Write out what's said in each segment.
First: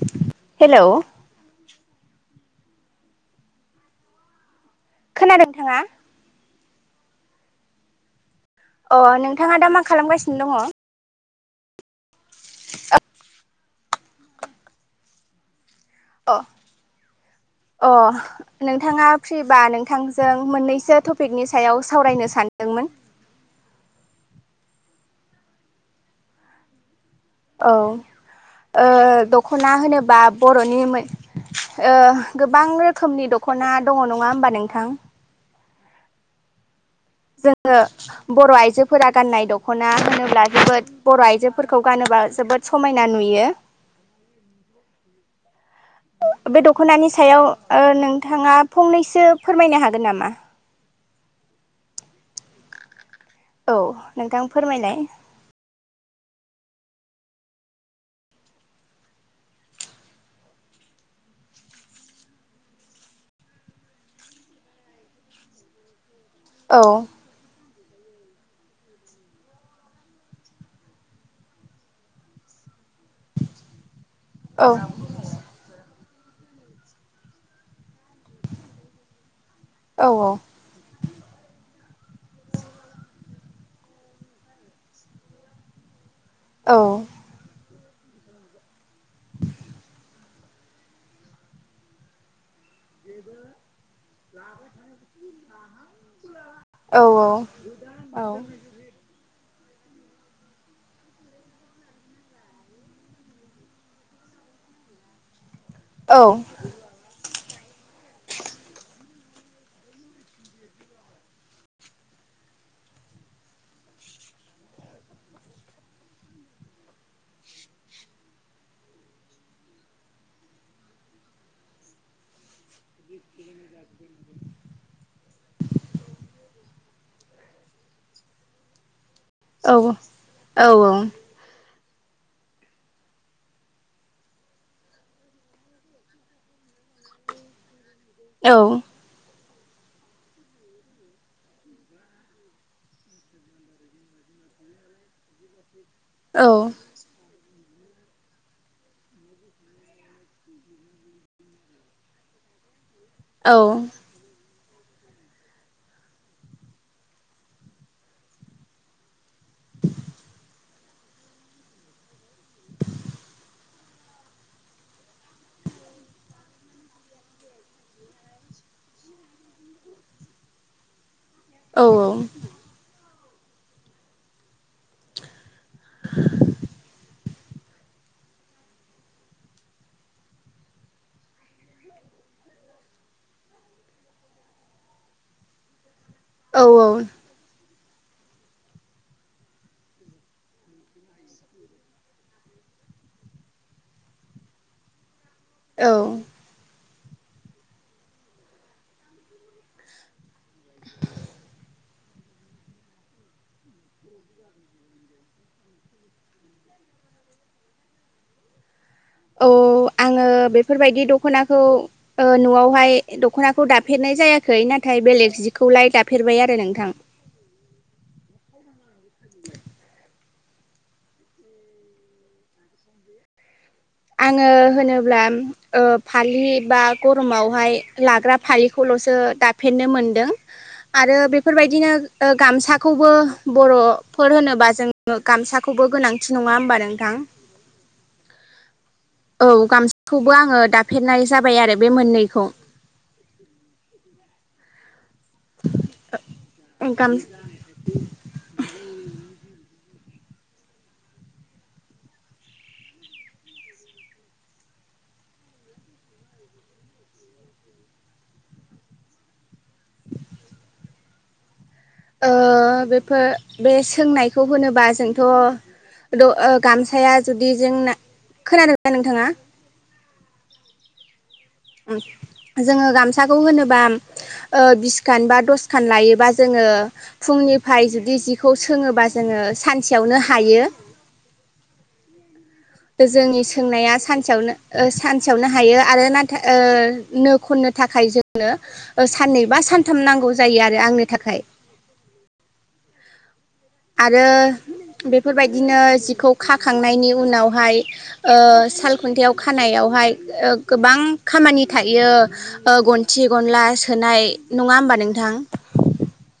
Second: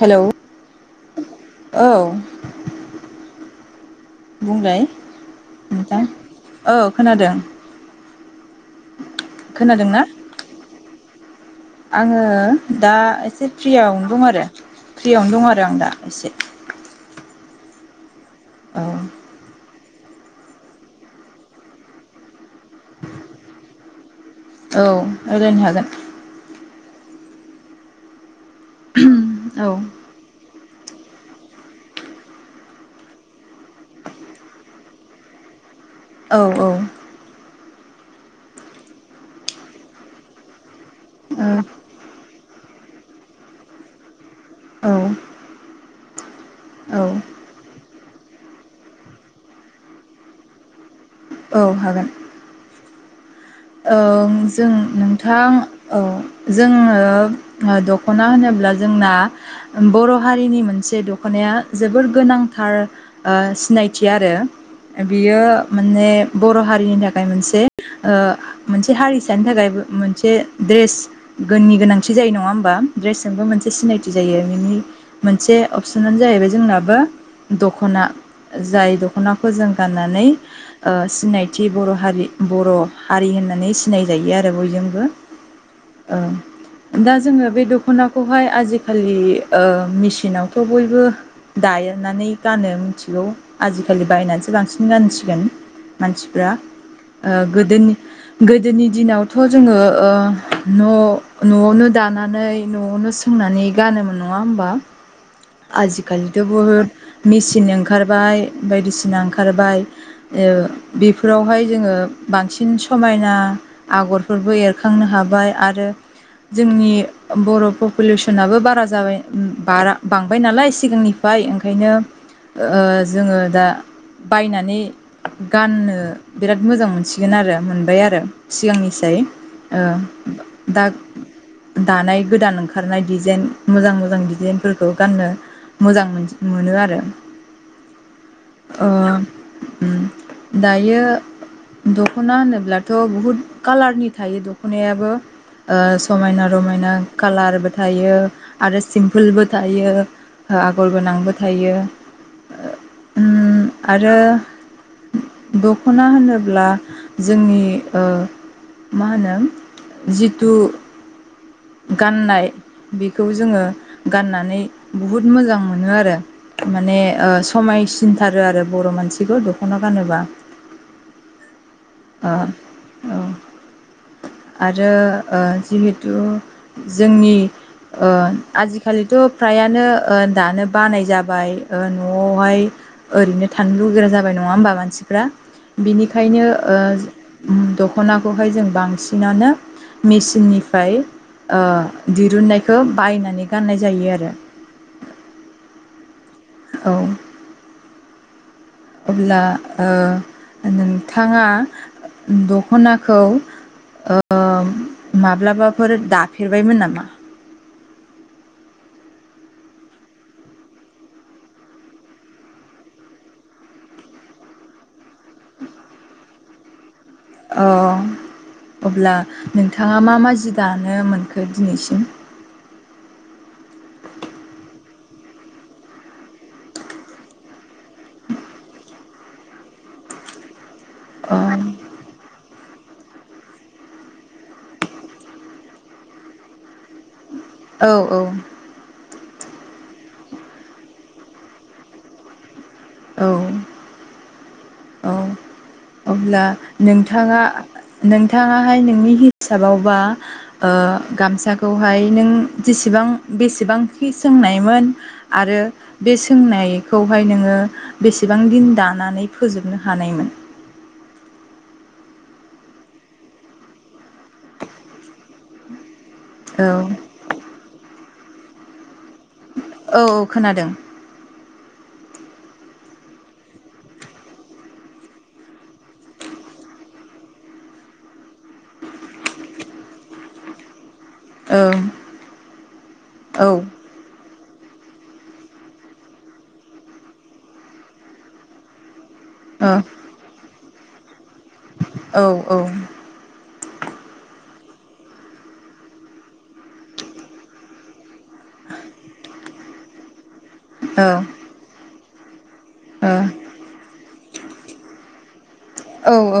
Hello hello औ। बुंलाय। खोनादों नोंथाङा? नोंथां औ खोनादों। अ नोंथाङा दा मा खोनादोंना खालामगासिनो दङ? आङो ओ दा एसे फ्रियावनो दं आरो फ्रियावनो दं आरो आं दा। अ एसे। अ' औ नोंथाङा फ्रिबा नों थांजों मोननैसो टपिकनि सायाव सावरायनो सानदोंमोन। औ रायलायनो हागोन। औ ओ औ दख'ना होनोबा बर' नि मो ओ गोबां रोखोमनि दख'ना दङ नङा होमबा नोंथां। औ-औ। जोङो बर' आइजोफोरा गाननाय दख'ना होनोब्ला जोबोद बर' आइजोफोरखौ गानोबा जोबोद समायना नुयो औ बे औ दख'नानि सायाव ओ नोंथाङा फंनैसो फोरमायनो हागोन नामा? औ हागोन। औ ओं नोंथां जों फोरमायलाय नोंथां। औ जोङो दख'ना होनोब्ला जोंना बर' हारिनि मोनसे दख'नाया जोबोर गोनांथार ओ सिनायथि आरो बियो माने बर' औ हारिनि थाखाय मोनसे ओ मोनसे हारिसानि थाखाय बो मोनसे द्रेस गोननि गोनांथि जायो नङा होमबा? ड्रेसजोंबो मोनसे सिनायथि जायो बिनि औ मोनसे अप सनानो जाहैबाय जोंनाबो दख'ना जाय दख'ना खौ जों औ औ गाननानै सिनायथि बर' हारि बर' हारि होननानै सिनायजायो आरो बयजोंबो। औ ओं दा जोङो बे द ख'नाखौहाय आजिखालि ओ मेसिनावथ' बयबो दायोनानै गानो मिथिगौ आजिखालि बायनानैसो बांसिन गानसिगोन मानसिफ्रा औ ओ गोदोनि दिनाव थ' जोङो ओ न न'आवनो दानानै न'आवनो सोंनानै गानोमोन नङा होमबा। आजिखालि थ' बहुथ मेचिन ओंखारबाय बायदिसिना ओंखारबाय ओ बेफोरावहाय जोङो बांसिन समायना आगरफोरबो एरखांनो हाबाय आरो जोंनि बर' पपुलेसनाबो बारा जाबाय बारा बांबाय नालाय सिगांनिफ्राय ओंखायनो ओ जोङो दा बायनानै गाननो बिराद मोजां मोन सिगोन आरो मोनबाय आरो सिगांनिसाय। औ ओ औ दा औ दानाय गोदान ओंखारनाय डिजाइन मोजां मोजां डिजाइनफोरखौ गाननो मोजां मोनो आरो। ओ ओम दायो दख'ना होनोब्लाथ' बहुद कालारनि थायो दख'नायाबो ओ समायना रमायना कालार थायो आरो सिमपोलबो थायो ओ आगर गोनांबो थायो। उम आरो दख'ना होनोब्ला जोंनि ओ मा होनो जिथु गाननाय बेखौ जोङो गाननानै बुहुत मोजां मोनो आरो। माने ओ समायसिनथारो आरो बर' मानसिखौ दख'ना गानोबा। औ औ ओ औ आरो ओ जिहेतु जोंनि ओ आजिखालिथ' फ्रायानो ओ दानो बानाय जाबाय ओ न'यावहाय ओरैनो थानो लुगैग्रा जाबाय नङा होमबा मानसिफ्रा बिनि खायनो ओ द' ख'नाखौहाय जों बांसिनानो मेसिननिफ्राय ओ दिरुननायखौ बायनानै गाननाय जायो आरो। औ औ। औ। अब्ला ओ नोंथाङा दखनाखौ ओ माब्लाबाफोर दाफेरबायमोन नामा? औ आङो बेफोरबायदि दख'नाखौ ओ न'आवहाय दख'नाखौ दाफेरनाय जायाखै नाथाय बेलेग जिखौलाय दाफेरबाय आरो नोंथां। अ अब्ला नोंथाङा मा मा जि दानो मोनखो दिनैसिम? आङो होनोब्ला ओ फालि बा गरमावहाय लाग्रा फालिखौल'सो दाफेरनो मोनदों आरो अ बेफोरबायदिनो ओ गामसा खौबो बर'फोर होनोबा जों गामसाखौबो गोनांथि नङा होमबा नोंथां? औ औ। औ गामसाखौबो आङो दाफेरनाय जाबाय आरो बे मोननैखौ। औ। औ अब्ला गाम नोंथाङा नोंथाङाहाय नोंनि हिसाबावबा ओ गामसाखौहाय नों जेसेबां बेसेबांखि सोंनायमोन आरो बे सोंनायखौहाय नोङो बेसेबां दिन दानानै फोजोबनो हानायमोन? ओ बेफोर बे सोंनायखौ होनोबा जोंथ' द ओ औ गामसाया जुदि जोंना खोनादों ना नोंथाङा? औ औ खोनादों। जोङो गामसाखौ होनोबा ओ बिसखान बा दसखान लायोबा जोङो फुंनिफ्राय जुदि जिखौ सोङोबा जोङो सानसेयावनो हायो। ओम। जोंनि सोंनाया सानसेयावनो ओ सानसेयावनो हायो आरो नाथाय ओ नो खननो थाखाय जोङो ओ साननै बा औ सानथाम नांगौ जायो आ रो आंनि थाखाय औ ओ औ आरो बेफोरबायदिनो जिखौ खाखांनायनि उनावहाय ओ सालखुन्थायाव खानायावहाय ओ गोबां खामानि था यो ओ गन्थि गनला सोनाय नङा होमबा नोंथां? औ औ।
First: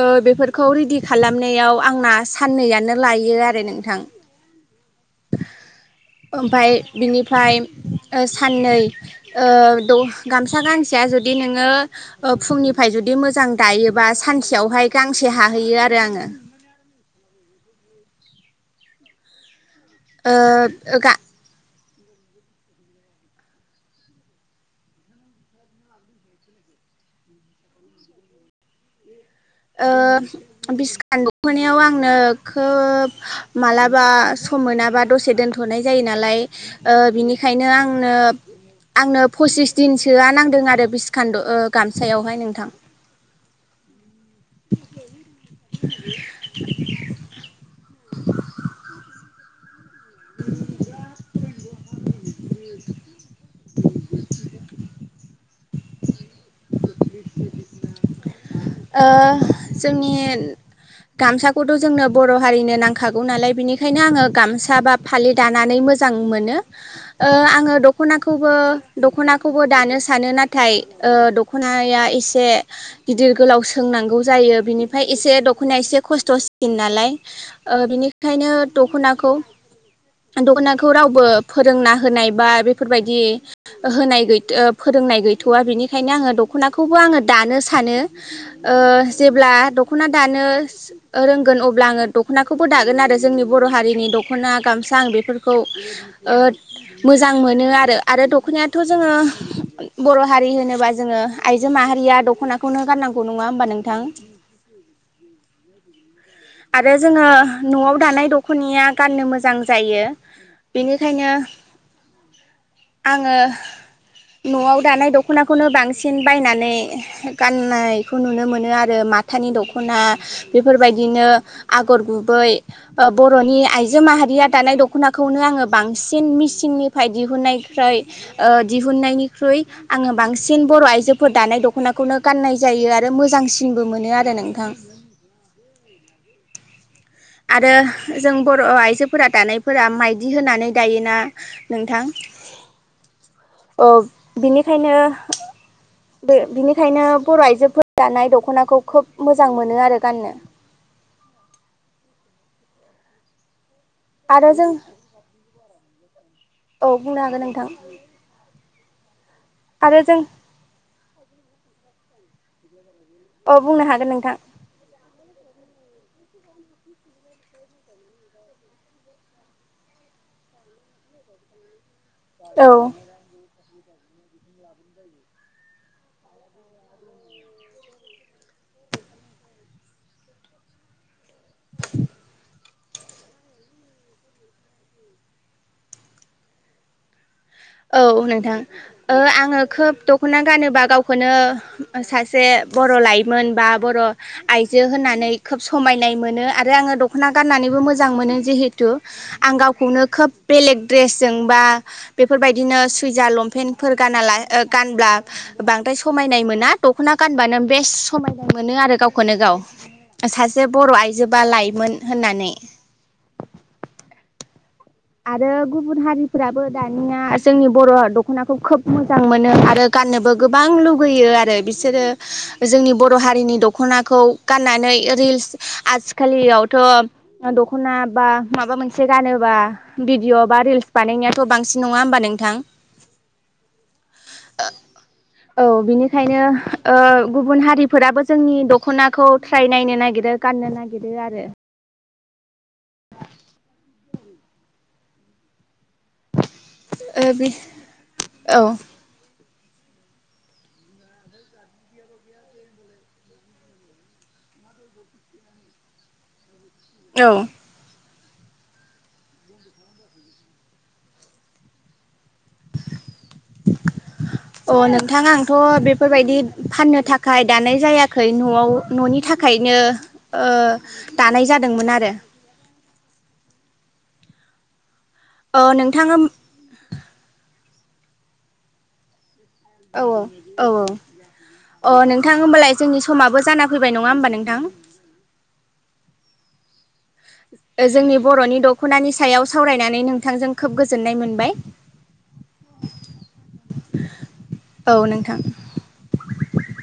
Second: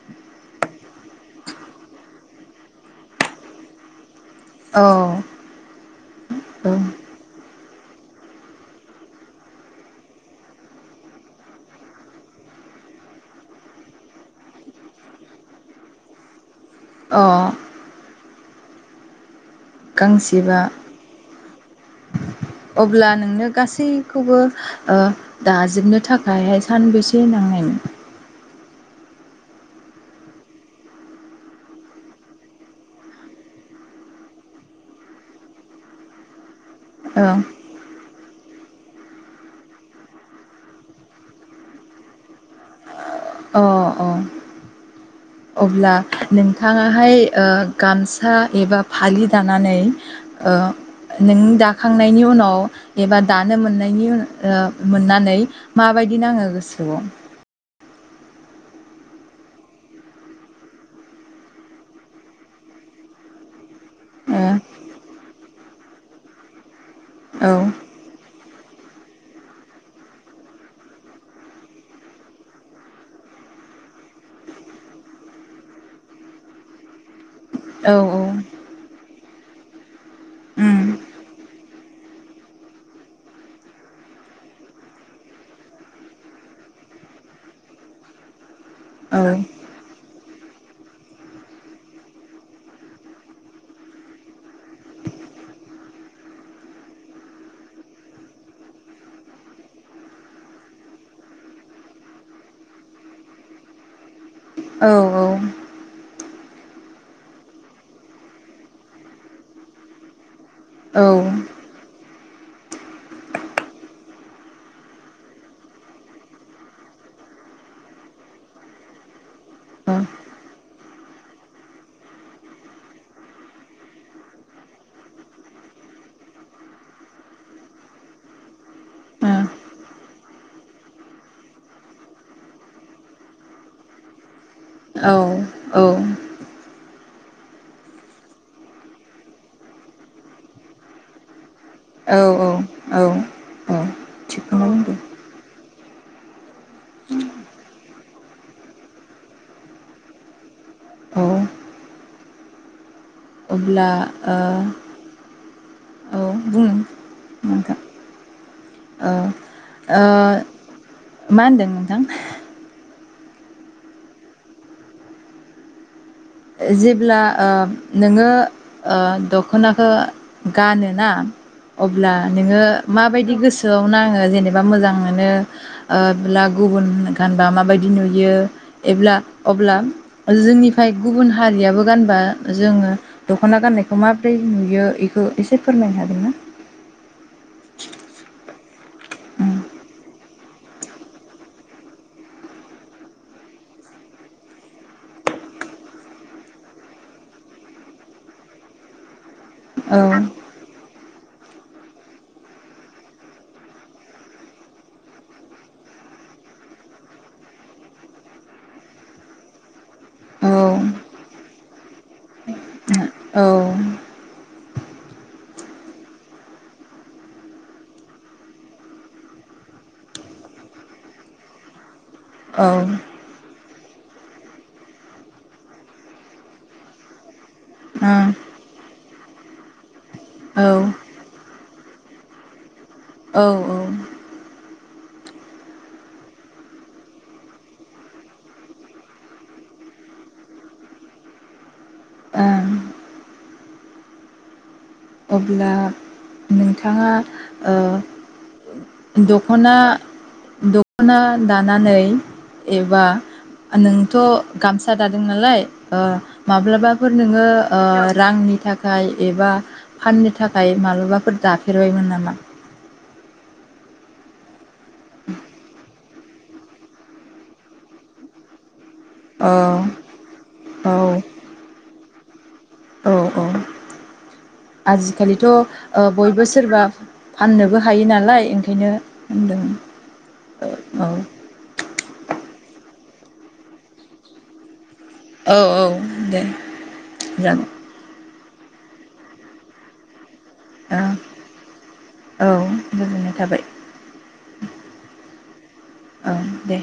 ओ बेफोरखौ रेडि खालामनायाव आंना साननैयानो लायो आरो नोंथां। औ ओमफाय बिनिफ्राय ओ साननै ओ द गामसा गांसेया जुदि नोङो ओ फुंनिफ्राय जुदि मोजां दायोबा सानसेयावहाय गांसे हाहैयो आरो आङो। अ' ओ गांसेबा [unintelligible] अब्ला नोंनो गासैखौबो ओ दाजोबनो थाखायहाय सानबेसे नांनायमोन? ओ बिसखान्द मोनायाव आंनो खोब मालाबा सम मोनाबा दसे दोनथ'नाय जायो नालाय ओ औ बिनिखायनो आंनो आंनो फसिस दिनसोआ नांदों आरो बिसकान्द' गामसायावहाय नोंथां अ'अ' अब्ला नोंथाङाहाय ओ गामसा एबा फालि दानानै ओ नों दाखांनायनि उनाव अ'एबा दानो मोननायनि उन ओ मोननानै माबायदि नांङो गोसोआव ओ जोंनि गामसाखौथ' जोंनो बर' हारिनो नांखागौ नालाय बेनिख खायनो आङो गामसा बा फालि दा नानै मोजां मोनो ओ आङो दख'नाखौ बो दख'नाखौबो दानो सानो ओ नाथाय दख'नाया एसे गिदिर गोलाव सोंनांगौ जायो बिनिफ्राय एसे दख'नाया एसे खस्थ'सिन नालाय ओ औ औ बिनिखायनो दख'नाखौ उम दख'नाखौ रावबो फोरोंना होनायबा बेफोरबायदि होनायगैथ ओ फोरोंनाय गैथ'वा बिनिखायनो आंङो दख'नाखौबो आंङो दानो सानो [inaudible] ओ औ जेब्ला दख'ना दानो रोंगोन अब्ला आंङो दख'नाखौबो दागोन आरो जोंनि बर' हारिनि दख'ना गामसा आं बेफोरखौ। ओद मोजां मोनो आरो आरो दख'नायाथ' जोङो बर' हारि होनोबा जोङो आइजो माहारिया दख'नाखौनो गाननांगौ नङा होमबा नोंथां। औऔ। आरो जोङो न'आव दानाय दख'नाया गाननो मोजां जायो। औ ओ औ बेनिखायनो आंङो न'आव दानाय दख'नाखौनो बांसिन बायनानै गाननायखौ नुनो मोनो आरो माथानि दख'ना बेफोरबायदिनो आगर गुबै बर'नि आइजो माहारिया दानाय दख'नाखौनो आंङो बांसिन मिसिननिफ्राय दिहुननायखाय दिहुननायनिख्रुइ आंङो बांसिन बर' आइजोफोर दानाय दख'नाखौनो गाननाय जायो आरो मोजांसिनबो मोनो आरो नों औ औ। आरो जों बर' आइजोफोरा दानायफोरा माइदि होनानै दायोना नोंथां औ औ अ' थिगखौनो बुंदों बिनिखायनो बे बिनिखायनो बर' आइजोफोरा दानाय दख'नाखौ खोब मोजां मोनो आरो गाननो। औ अब्ला ओ आरो जों औ बुं औ बुंनो हागोन नोंथां। ओ आरो ओ जों मा होनदों नोंथां? अ बुंनो हागोन नोंथां। जेब्ला ओ नोङो ओ द'खनाखौ गानोना अब्ला नोङो औ माबायदि गोसो गोसोआव नाङो जेनेबा मोजां मोनो ब्ला गुबुन गानबा माबायदि नुयो एब्ला अब्ला जोंनिफ्राय गुबुन हारियाबो गानबा जोङो द'खना गाननायखौ माबोरै नुयो इखौ एसे फोरमायनो हागोनना? औ नोंथां ओं आंङो खोब द' द'खना गानोबा गावखौनो सासे बर' लाइमोन बा बर' आइजो होननानै खोब समायनाय मोनो आरो आङो द'खना गाननानैबो मोजां मोनो जिहेथु आं औ गावखौनो खोब बेलेग द्रेसजों बा बे बेफोरबायदिनो सुइजार लंपेन्टफोर गाना गानब्ला बेफोरबादिनो सुइजार लमफेनफोर गानाला ओ गानब्ला बांद्राइ समायनाय मोना द'खना गानबानो बेस समायनाइ मोनो आरो गावखौनो गाव सासे बर' आइजोबा लाइमोन होननानै। औ आरो गुबुन हारिफ्राबो दानिया जोंनि बर' द'खनाखौ आरो गुबुन हारिफोराबो दानिया जोंनि बर' दखनाखौ खोब मोजां मोनो आरो गाननोबो गोबां लुगैयो आरो बिसोरो औ जोंनि बर' हारिनि दखनाखौ गाननानै रिल्स आजिखालियावथ' द'खना बा ओं माबा मोनसे गानोबा भिडिअ' बा औ रिल्स बानायनायाथ' बांसिन नङा होमबा नोंथां? औ औ। औ बिनिखायनो ओ गुबुन हारिफोराबो जोंनि द'खनाखौ ट्राय नायनो नागिरो गाननो नागिरो आरो ओं अब्ला नोंथाङा ओ औ द' द'खना द'खना दानानै एबा नोंथ' गामसा दादों नालाय ओ माब्लाबाफोर औ नोङो ओ रांनि थाखाय एबा फाननो थाखाय माबलाबाफोर दाफेरबायमोन नामा? अ' नोंथां आंथ' बेफोरबायदि फाननो थाखाय दानाय जायाखै न'आव न'नि औ थाखायनो ओ औ दानाय जादोंमोन आरो दे औ औ आजिखालिथ' औ ओ नोंथां औ बयबो सोरबा फाननोबो हायो नालाय ओंखायनो होनदों औ औ औ औ अ नोंथां होमबालाय जोंनि समाबो जाना फैबाय नङा होमबा नोंथां? औ औ दे। जागोन ओ जोंनि बर'नि द'खनानि सायाव सावरायनानै नोंथांजों खोब ओं गोजोननाय मोनबाय औ गोजोननाय थाबाय औ नोंथां। औ दे।